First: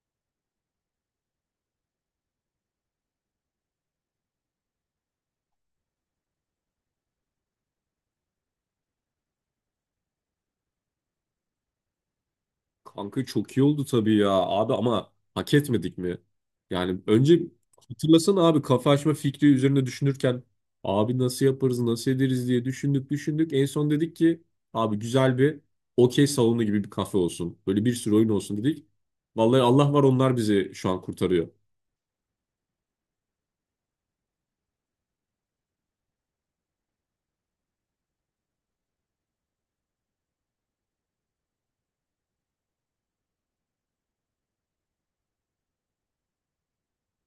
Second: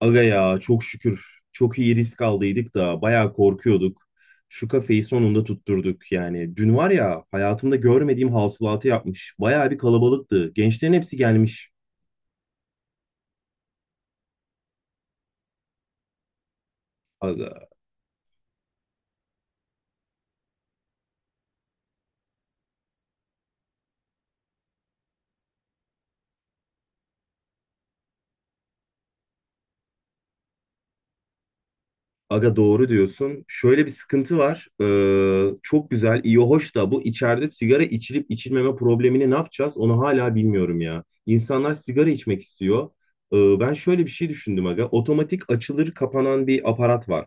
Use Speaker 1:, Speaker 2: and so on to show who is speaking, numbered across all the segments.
Speaker 1: Aga ya çok şükür çok iyi risk aldıydık da bayağı korkuyorduk. Şu kafeyi sonunda tutturduk yani. Dün var ya hayatımda görmediğim hasılatı yapmış. Bayağı bir kalabalıktı. Gençlerin hepsi gelmiş.
Speaker 2: Kanka çok iyi oldu tabii ya abi, ama hak etmedik mi? Yani önce
Speaker 1: Aga,
Speaker 2: hatırlasana abi, kafa açma fikri üzerine düşünürken abi nasıl yaparız nasıl ederiz diye düşündük düşündük. En son dedik ki abi, güzel bir okey salonu gibi bir kafe olsun. Böyle bir sürü oyun olsun dedik. Vallahi Allah var, onlar bizi şu an kurtarıyor.
Speaker 1: aga doğru diyorsun. Şöyle bir sıkıntı var. Çok güzel, iyi, hoş da bu içeride sigara içilip içilmeme problemini ne yapacağız? Onu hala bilmiyorum ya. İnsanlar sigara içmek istiyor. Ben şöyle bir şey düşündüm aga. Otomatik açılır kapanan bir aparat var.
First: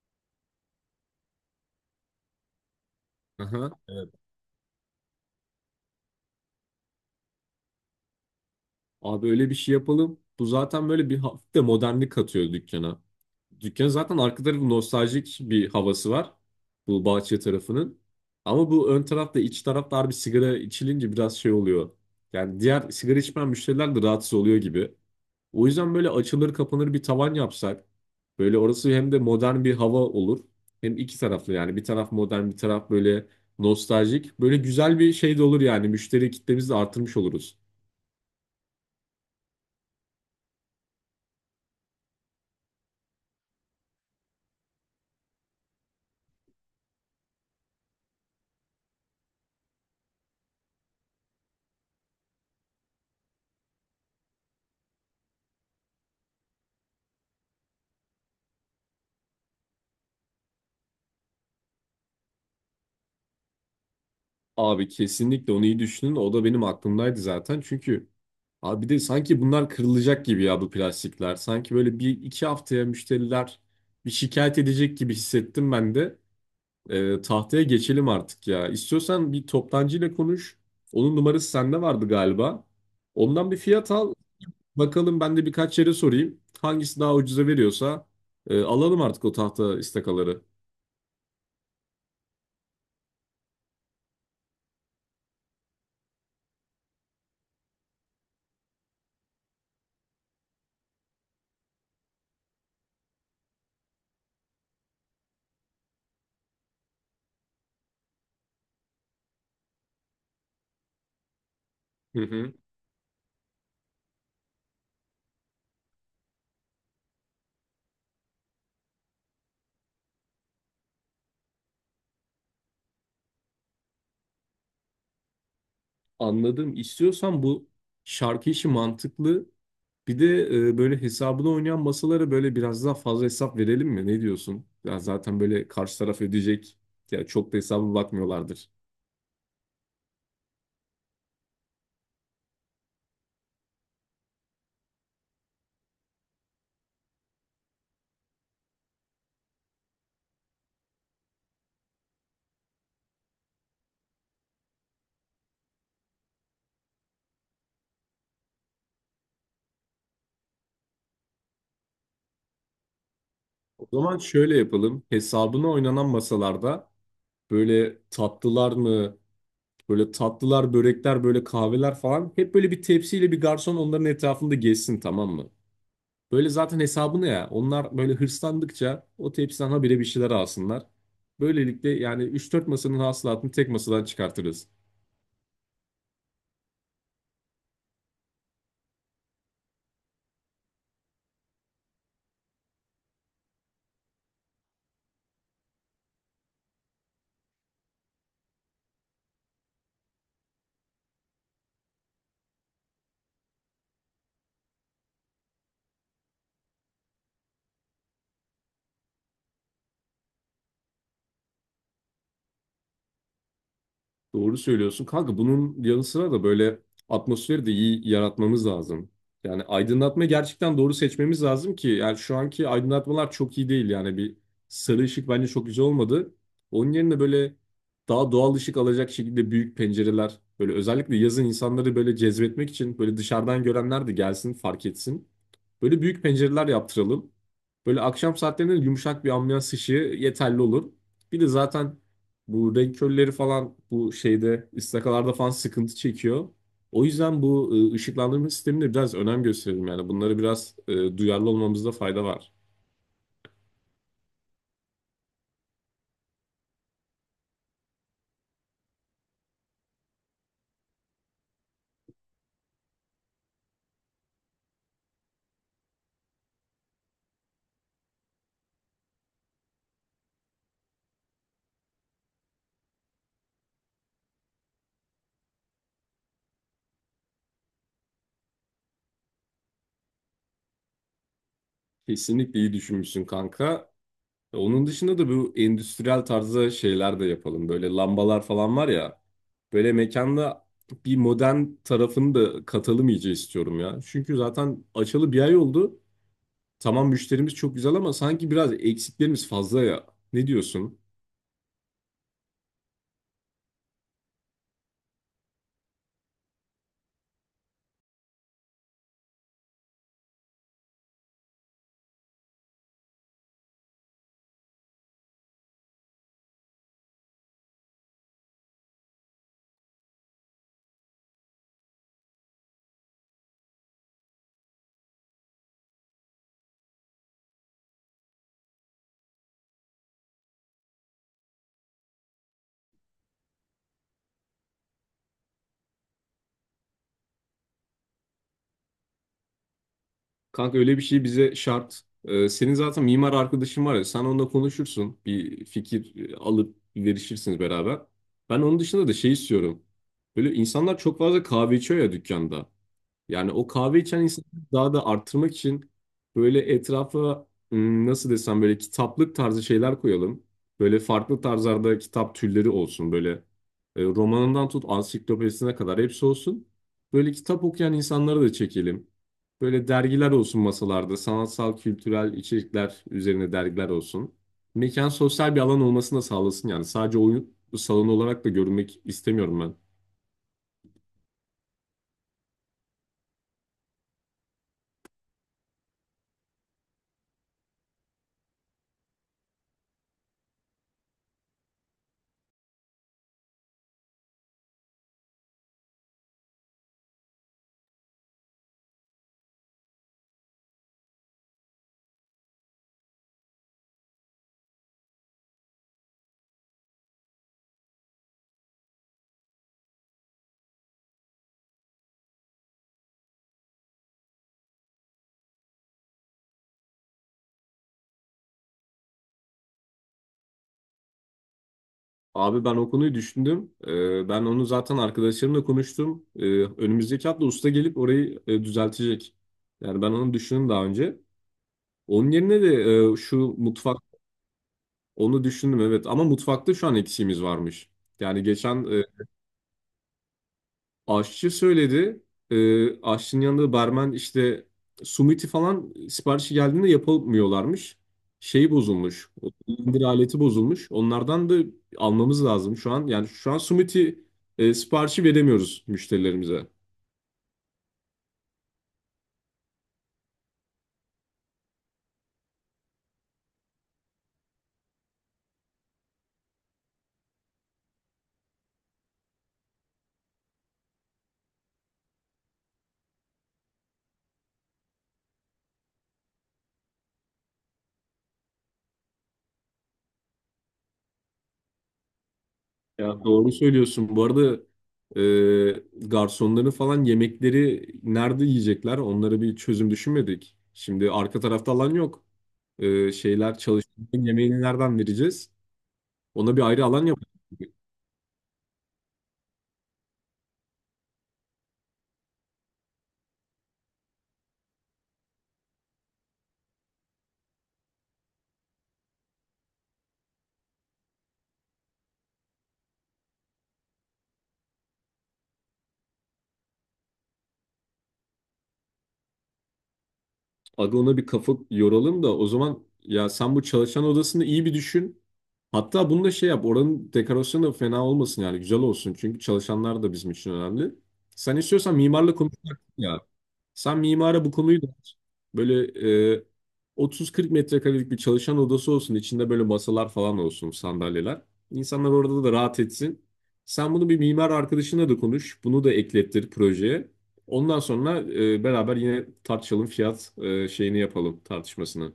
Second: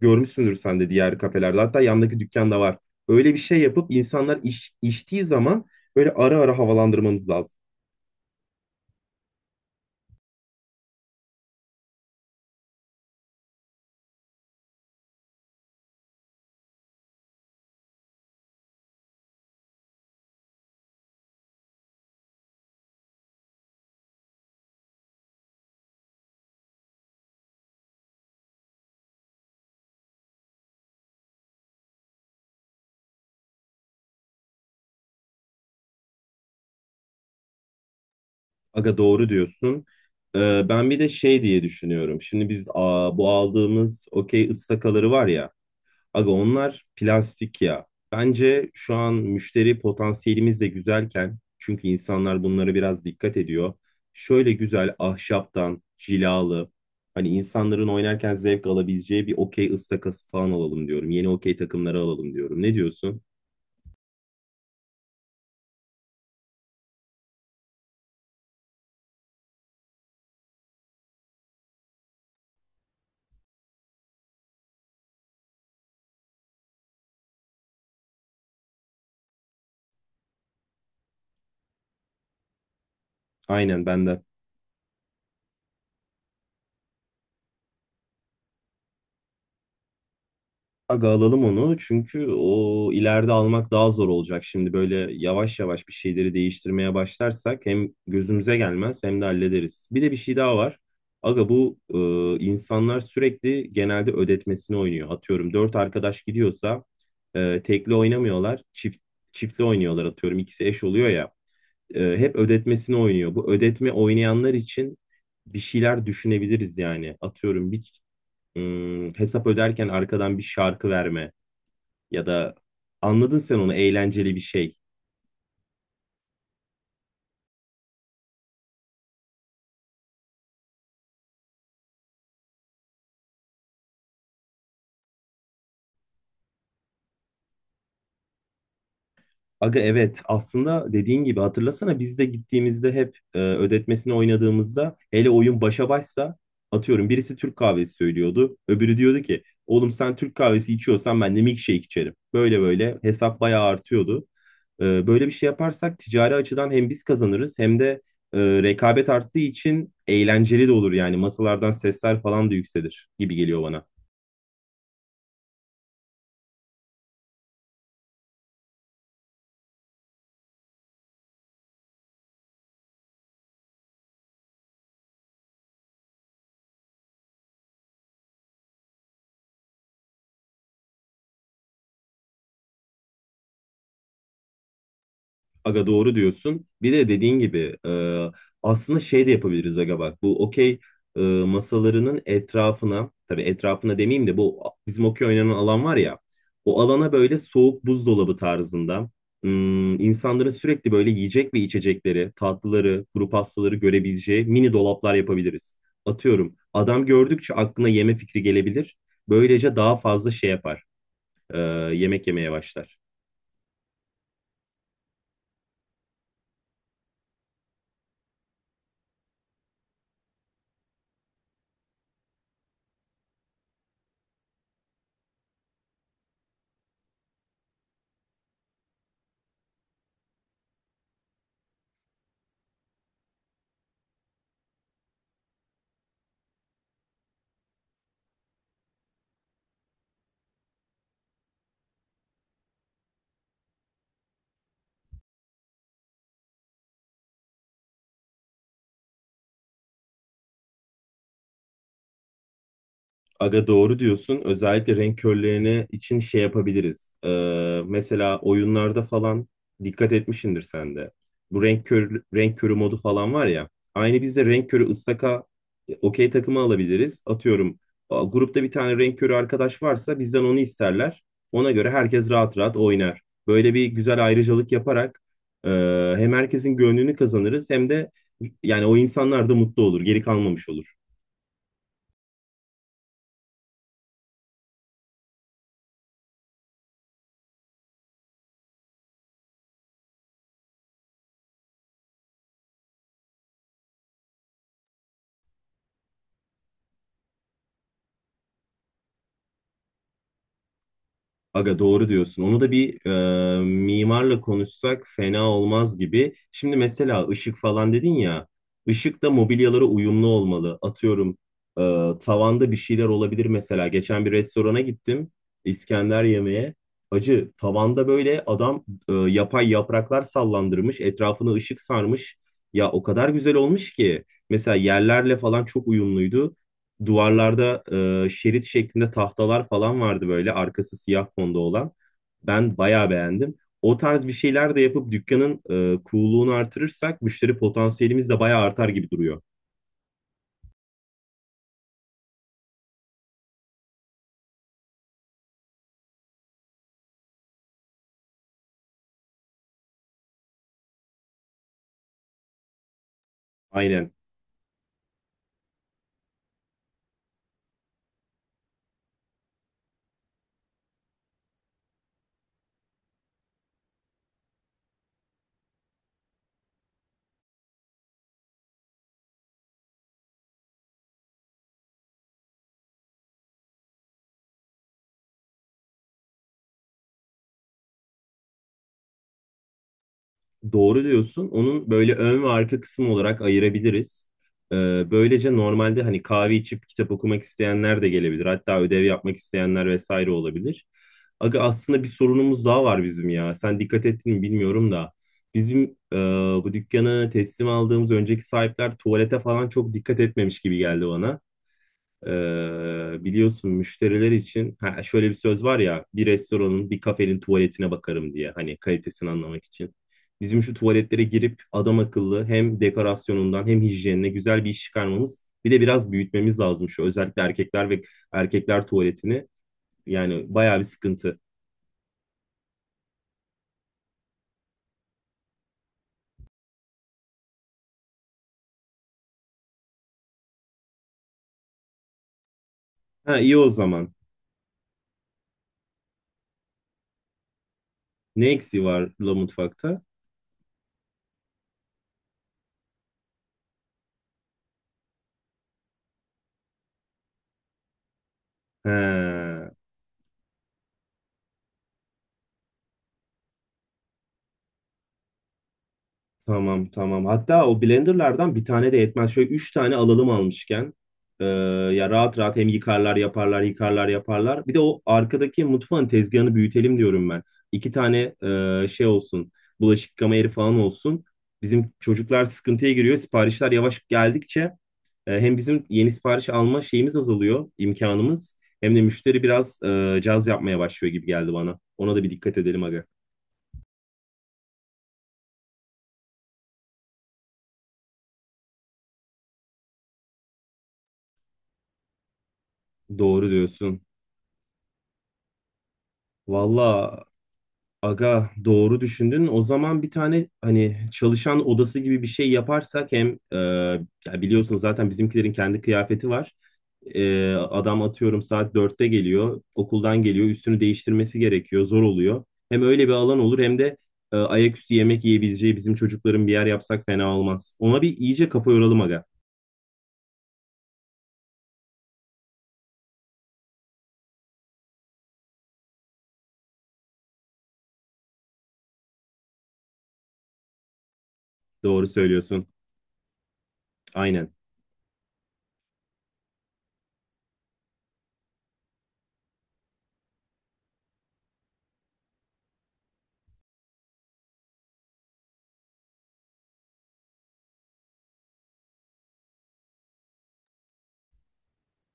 Speaker 1: Görmüşsündür sen de diğer kafelerde. Hatta yandaki dükkanda var. Öyle bir şey
Speaker 2: Aha.
Speaker 1: yapıp insanlar içtiği zaman böyle ara ara havalandırmamız lazım.
Speaker 2: Abi öyle bir şey yapalım. Bu zaten böyle bir hafif de modernlik katıyor dükkana. Dükkan zaten arka tarafı nostaljik bir havası var. Bu bahçe tarafının. Ama bu ön tarafta, iç tarafta bir sigara içilince biraz şey oluyor. Yani diğer sigara içmeyen müşteriler de rahatsız oluyor gibi. O yüzden böyle açılır kapanır bir tavan yapsak böyle orası hem de modern bir hava olur. Hem iki taraflı, yani bir taraf modern, bir taraf böyle nostaljik. Böyle güzel bir şey de olur yani, müşteri kitlemizi de artırmış oluruz.
Speaker 1: Aga doğru diyorsun. Ben bir de şey diye düşünüyorum. Şimdi biz bu aldığımız okey ıstakaları var ya. Aga onlar plastik ya. Bence şu an müşteri potansiyelimiz de güzelken çünkü insanlar bunlara biraz dikkat ediyor. Şöyle güzel ahşaptan cilalı hani insanların oynarken zevk alabileceği bir okey ıstakası falan alalım diyorum. Yeni okey takımları alalım diyorum. Ne diyorsun?
Speaker 2: Abi kesinlikle onu iyi düşünün. O da benim aklımdaydı zaten. Çünkü abi bir de sanki bunlar kırılacak gibi ya bu plastikler. Sanki böyle bir iki haftaya müşteriler bir şikayet edecek gibi hissettim ben de. Tahtaya geçelim artık ya. İstiyorsan bir toptancıyla konuş. Onun numarası sende vardı galiba. Ondan bir
Speaker 1: Aynen
Speaker 2: fiyat
Speaker 1: ben
Speaker 2: al.
Speaker 1: de.
Speaker 2: Bakalım ben de birkaç yere sorayım. Hangisi daha ucuza veriyorsa alalım artık o tahta istakaları.
Speaker 1: Aga alalım onu çünkü o ileride almak daha zor olacak. Şimdi böyle yavaş yavaş bir şeyleri değiştirmeye başlarsak hem gözümüze gelmez hem de hallederiz. Bir de bir şey daha var. Aga bu insanlar sürekli genelde ödetmesini oynuyor. Atıyorum dört arkadaş gidiyorsa tekli oynamıyorlar, çiftli oynuyorlar atıyorum. İkisi eş oluyor ya.
Speaker 2: Hı
Speaker 1: Hep
Speaker 2: hı.
Speaker 1: ödetmesini oynuyor. Bu ödetme oynayanlar için bir şeyler düşünebiliriz yani. Atıyorum bir hesap öderken arkadan bir şarkı verme ya da anladın sen onu eğlenceli bir şey.
Speaker 2: Anladım. İstiyorsan bu şarkı işi mantıklı. Bir de böyle hesabını oynayan masalara böyle biraz daha fazla hesap verelim mi? Ne diyorsun? Ya zaten böyle karşı taraf ödeyecek. Ya çok da hesaba bakmıyorlardır.
Speaker 1: Aga evet aslında dediğin gibi hatırlasana biz de gittiğimizde hep ödetmesini oynadığımızda hele oyun başa başsa atıyorum birisi Türk kahvesi söylüyordu. Öbürü diyordu ki oğlum sen Türk kahvesi içiyorsan ben de milkshake içerim. Böyle böyle hesap bayağı artıyordu. Böyle bir şey yaparsak ticari açıdan hem biz kazanırız hem de rekabet arttığı için eğlenceli de olur yani masalardan sesler falan da yükselir gibi geliyor bana.
Speaker 2: O zaman şöyle yapalım. Hesabına oynanan masalarda böyle tatlılar mı, böyle tatlılar, börekler, böyle kahveler falan hep böyle bir tepsiyle bir garson onların etrafında gezsin, tamam mı? Böyle zaten hesabını ya. Onlar böyle hırslandıkça o tepsiden habire bir şeyler alsınlar. Böylelikle yani üç dört masanın hasılatını tek masadan çıkartırız.
Speaker 1: Aga doğru diyorsun. Bir de dediğin gibi aslında şey de yapabiliriz aga bak. Bu okey masalarının etrafına tabii etrafına demeyeyim de bu bizim okey oynanan alan var ya. O alana böyle soğuk buzdolabı tarzında insanların sürekli böyle yiyecek ve içecekleri, tatlıları, kuru pastaları görebileceği mini dolaplar yapabiliriz. Atıyorum adam gördükçe aklına yeme fikri gelebilir. Böylece daha fazla şey yapar. e, Yemek yemeye başlar.
Speaker 2: Doğru söylüyorsun. Kanka bunun yanı sıra da böyle atmosferi de iyi yaratmamız lazım. Yani aydınlatma gerçekten doğru seçmemiz lazım ki, yani şu anki aydınlatmalar çok iyi değil yani, bir sarı ışık bence çok güzel olmadı. Onun yerine böyle daha doğal ışık alacak şekilde büyük pencereler, böyle özellikle yazın insanları böyle cezbetmek için, böyle dışarıdan görenler de gelsin, fark etsin. Böyle büyük pencereler yaptıralım. Böyle akşam saatlerinde yumuşak bir ambiyans ışığı yeterli olur. Bir de zaten bu renk körleri falan bu şeyde, istakalarda falan sıkıntı çekiyor. O yüzden bu ışıklandırma sistemine biraz önem gösterelim yani. Bunları biraz duyarlı olmamızda fayda var.
Speaker 1: Aga doğru diyorsun. Özellikle renk körlerine için şey yapabiliriz. Mesela oyunlarda falan dikkat etmişsindir sen de. Bu renk körü, renk körü modu falan var ya. Aynı biz de renk körü ıstaka okey takımı alabiliriz. Atıyorum grupta bir tane renk körü arkadaş varsa bizden onu isterler. Ona göre herkes rahat rahat oynar. Böyle bir güzel ayrıcalık yaparak e, hem herkesin gönlünü kazanırız hem de yani o insanlar da mutlu olur, geri kalmamış olur.
Speaker 2: Kesinlikle iyi düşünmüşsün kanka. Onun dışında da bu endüstriyel tarzda şeyler de yapalım. Böyle lambalar falan var ya. Böyle mekanda bir modern tarafını da katalım iyice, istiyorum ya. Çünkü zaten açalı bir ay oldu. Tamam müşterimiz çok güzel, ama sanki biraz eksiklerimiz fazla ya. Ne diyorsun?
Speaker 1: Aga doğru diyorsun. Onu da bir mimarla konuşsak fena olmaz gibi. Şimdi mesela ışık falan dedin ya. Işık da mobilyalara uyumlu olmalı. Atıyorum e, tavanda bir şeyler olabilir mesela. Geçen bir restorana gittim. İskender yemeğe. Acı tavanda böyle adam yapay yapraklar sallandırmış. Etrafını ışık sarmış. Ya o kadar güzel olmuş ki. Mesela yerlerle falan çok uyumluydu. Duvarlarda şerit şeklinde tahtalar falan vardı böyle arkası siyah fonda olan. Ben bayağı beğendim. O tarz bir şeyler de yapıp dükkanın cool'luğunu artırırsak müşteri potansiyelimiz de bayağı artar gibi duruyor.
Speaker 2: Kanka öyle bir şey bize şart. Senin zaten mimar arkadaşın var ya, sen onunla konuşursun. Bir fikir alıp verişirsiniz beraber. Ben onun dışında da şey istiyorum. Böyle insanlar çok fazla kahve içiyor ya dükkanda. Yani o kahve
Speaker 1: Aynen.
Speaker 2: içen insanları daha da arttırmak için böyle etrafa nasıl desem böyle kitaplık tarzı şeyler koyalım. Böyle farklı tarzlarda kitap türleri olsun. Böyle romanından tut ansiklopedisine kadar hepsi olsun. Böyle kitap okuyan insanları da çekelim. Böyle dergiler olsun masalarda. Sanatsal, kültürel içerikler üzerine dergiler olsun. Mekan sosyal bir alan olmasını da sağlasın yani. Sadece oyun salonu olarak da görünmek istemiyorum ben.
Speaker 1: Doğru diyorsun. Onun böyle ön ve arka kısım olarak ayırabiliriz. Ee, Böylece normalde hani kahve içip kitap okumak isteyenler de gelebilir. Hatta ödev yapmak isteyenler vesaire olabilir. Aga aslında bir sorunumuz daha var bizim ya. Sen dikkat ettin mi bilmiyorum da. Bizim e, bu dükkanı teslim aldığımız önceki sahipler tuvalete falan çok dikkat etmemiş gibi geldi bana. Ee, Biliyorsun müşteriler için şöyle bir söz var ya bir restoranın bir kafenin tuvaletine bakarım diye hani kalitesini anlamak için. Bizim şu tuvaletlere girip adam akıllı hem dekorasyonundan hem hijyenine güzel bir iş çıkarmamız bir de biraz büyütmemiz lazım şu özellikle erkekler tuvaletini yani bayağı bir sıkıntı.
Speaker 2: Abi ben o konuyu düşündüm. Ben onu zaten arkadaşlarımla konuştum. Önümüzdeki hafta usta gelip orayı düzeltecek. Yani ben onu düşündüm daha önce. Onun yerine de
Speaker 1: Ha
Speaker 2: şu
Speaker 1: iyi o
Speaker 2: mutfak
Speaker 1: zaman.
Speaker 2: onu düşündüm, evet, ama mutfakta şu an eksiğimiz varmış. Yani
Speaker 1: Ne eksiği
Speaker 2: geçen
Speaker 1: var la mutfakta?
Speaker 2: aşçı söyledi. Aşçının yanında barmen işte sumiti falan siparişi geldiğinde yapamıyorlarmış. Şeyi bozulmuş. O
Speaker 1: He.
Speaker 2: indir aleti bozulmuş. Onlardan da almamız lazım şu an. Yani şu an sumiti siparişi veremiyoruz müşterilerimize.
Speaker 1: Tamam tamam. Hatta o blenderlardan bir tane de yetmez. Şöyle üç tane alalım almışken. Ee, Ya rahat rahat hem yıkarlar yaparlar yıkarlar yaparlar. Bir de o arkadaki mutfağın tezgahını büyütelim diyorum ben. İki tane şey olsun. Bulaşık yıkama yeri falan olsun. Bizim çocuklar sıkıntıya giriyor. Siparişler yavaş geldikçe hem bizim yeni sipariş alma şeyimiz azalıyor, imkanımız. Hem de müşteri biraz caz yapmaya başlıyor gibi geldi bana. Ona da bir dikkat edelim aga.
Speaker 2: Ya doğru söylüyorsun. Bu arada garsonların falan yemekleri nerede yiyecekler? Onlara bir çözüm düşünmedik. Şimdi arka tarafta alan yok.
Speaker 1: Doğru
Speaker 2: Şeyler,
Speaker 1: diyorsun.
Speaker 2: çalışanların yemeğini nereden vereceğiz? Ona bir ayrı alan
Speaker 1: Valla
Speaker 2: yapalım.
Speaker 1: aga doğru düşündün. O zaman bir tane hani çalışan odası gibi bir şey yaparsak hem ya biliyorsun zaten bizimkilerin kendi kıyafeti var. Adam atıyorum saat 4'te geliyor, okuldan geliyor, üstünü değiştirmesi gerekiyor, zor oluyor. Hem öyle bir alan olur hem de ayaküstü yemek yiyebileceği bizim çocukların bir yer yapsak fena olmaz. Ona bir iyice kafa yoralım aga.
Speaker 2: Aga ona bir kafa yoralım da o zaman ya, sen bu çalışan odasını iyi bir düşün. Hatta bunu da şey yap, oranın dekorasyonu da fena olmasın, yani güzel olsun. Çünkü çalışanlar da bizim için önemli. Sen istiyorsan
Speaker 1: Doğru
Speaker 2: mimarla konuş
Speaker 1: söylüyorsun.
Speaker 2: ya. Sen mimara bu
Speaker 1: Aynen.
Speaker 2: konuyu da aç. Böyle 30-40 metrekarelik bir çalışan odası olsun. İçinde böyle masalar falan olsun, sandalyeler. İnsanlar orada da rahat etsin. Sen bunu bir mimar arkadaşına da konuş. Bunu da eklettir projeye. Ondan sonra beraber yine tartışalım, fiyat şeyini yapalım, tartışmasını.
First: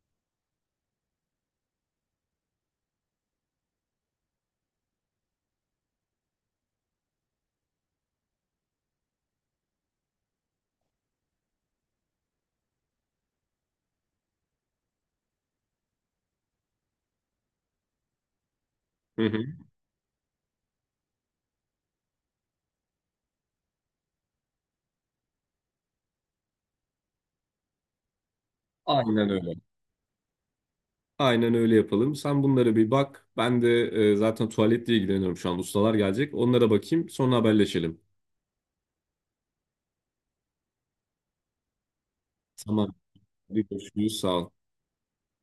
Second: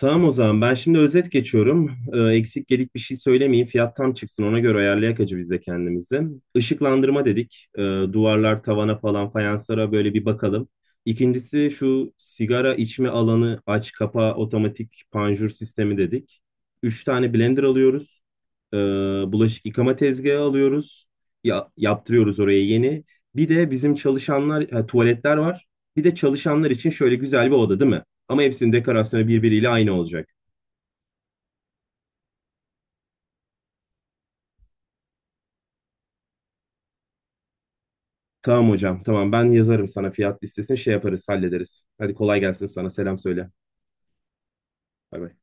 Speaker 1: Tamam o zaman ben şimdi özet geçiyorum. Eksik gedik bir şey söylemeyeyim. Fiyat tam çıksın ona göre ayarlayak acı biz de kendimizi. Işıklandırma dedik. Duvarlar, tavana falan fayanslara böyle bir bakalım. İkincisi şu sigara içme alanı aç kapa otomatik panjur sistemi dedik. Üç tane blender alıyoruz. Ee,
Speaker 2: Hı hı.
Speaker 1: Bulaşık yıkama tezgahı alıyoruz. Ya, yaptırıyoruz oraya yeni. Bir de bizim çalışanlar, tuvaletler var. Bir de çalışanlar için şöyle güzel bir oda değil mi? Ama hepsinin dekorasyonu
Speaker 2: Aynen öyle.
Speaker 1: birbiriyle aynı olacak.
Speaker 2: Aynen öyle yapalım. Sen bunlara bir bak. Ben de zaten tuvaletle ilgileniyorum şu an. Ustalar gelecek. Onlara bakayım. Sonra haberleşelim.
Speaker 1: Tamam hocam, tamam ben yazarım sana fiyat listesini şey yaparız, hallederiz. Hadi kolay gelsin sana,
Speaker 2: Tamam.
Speaker 1: selam söyle.
Speaker 2: Hadi görüşürüz. Sağ ol.
Speaker 1: Bay bay.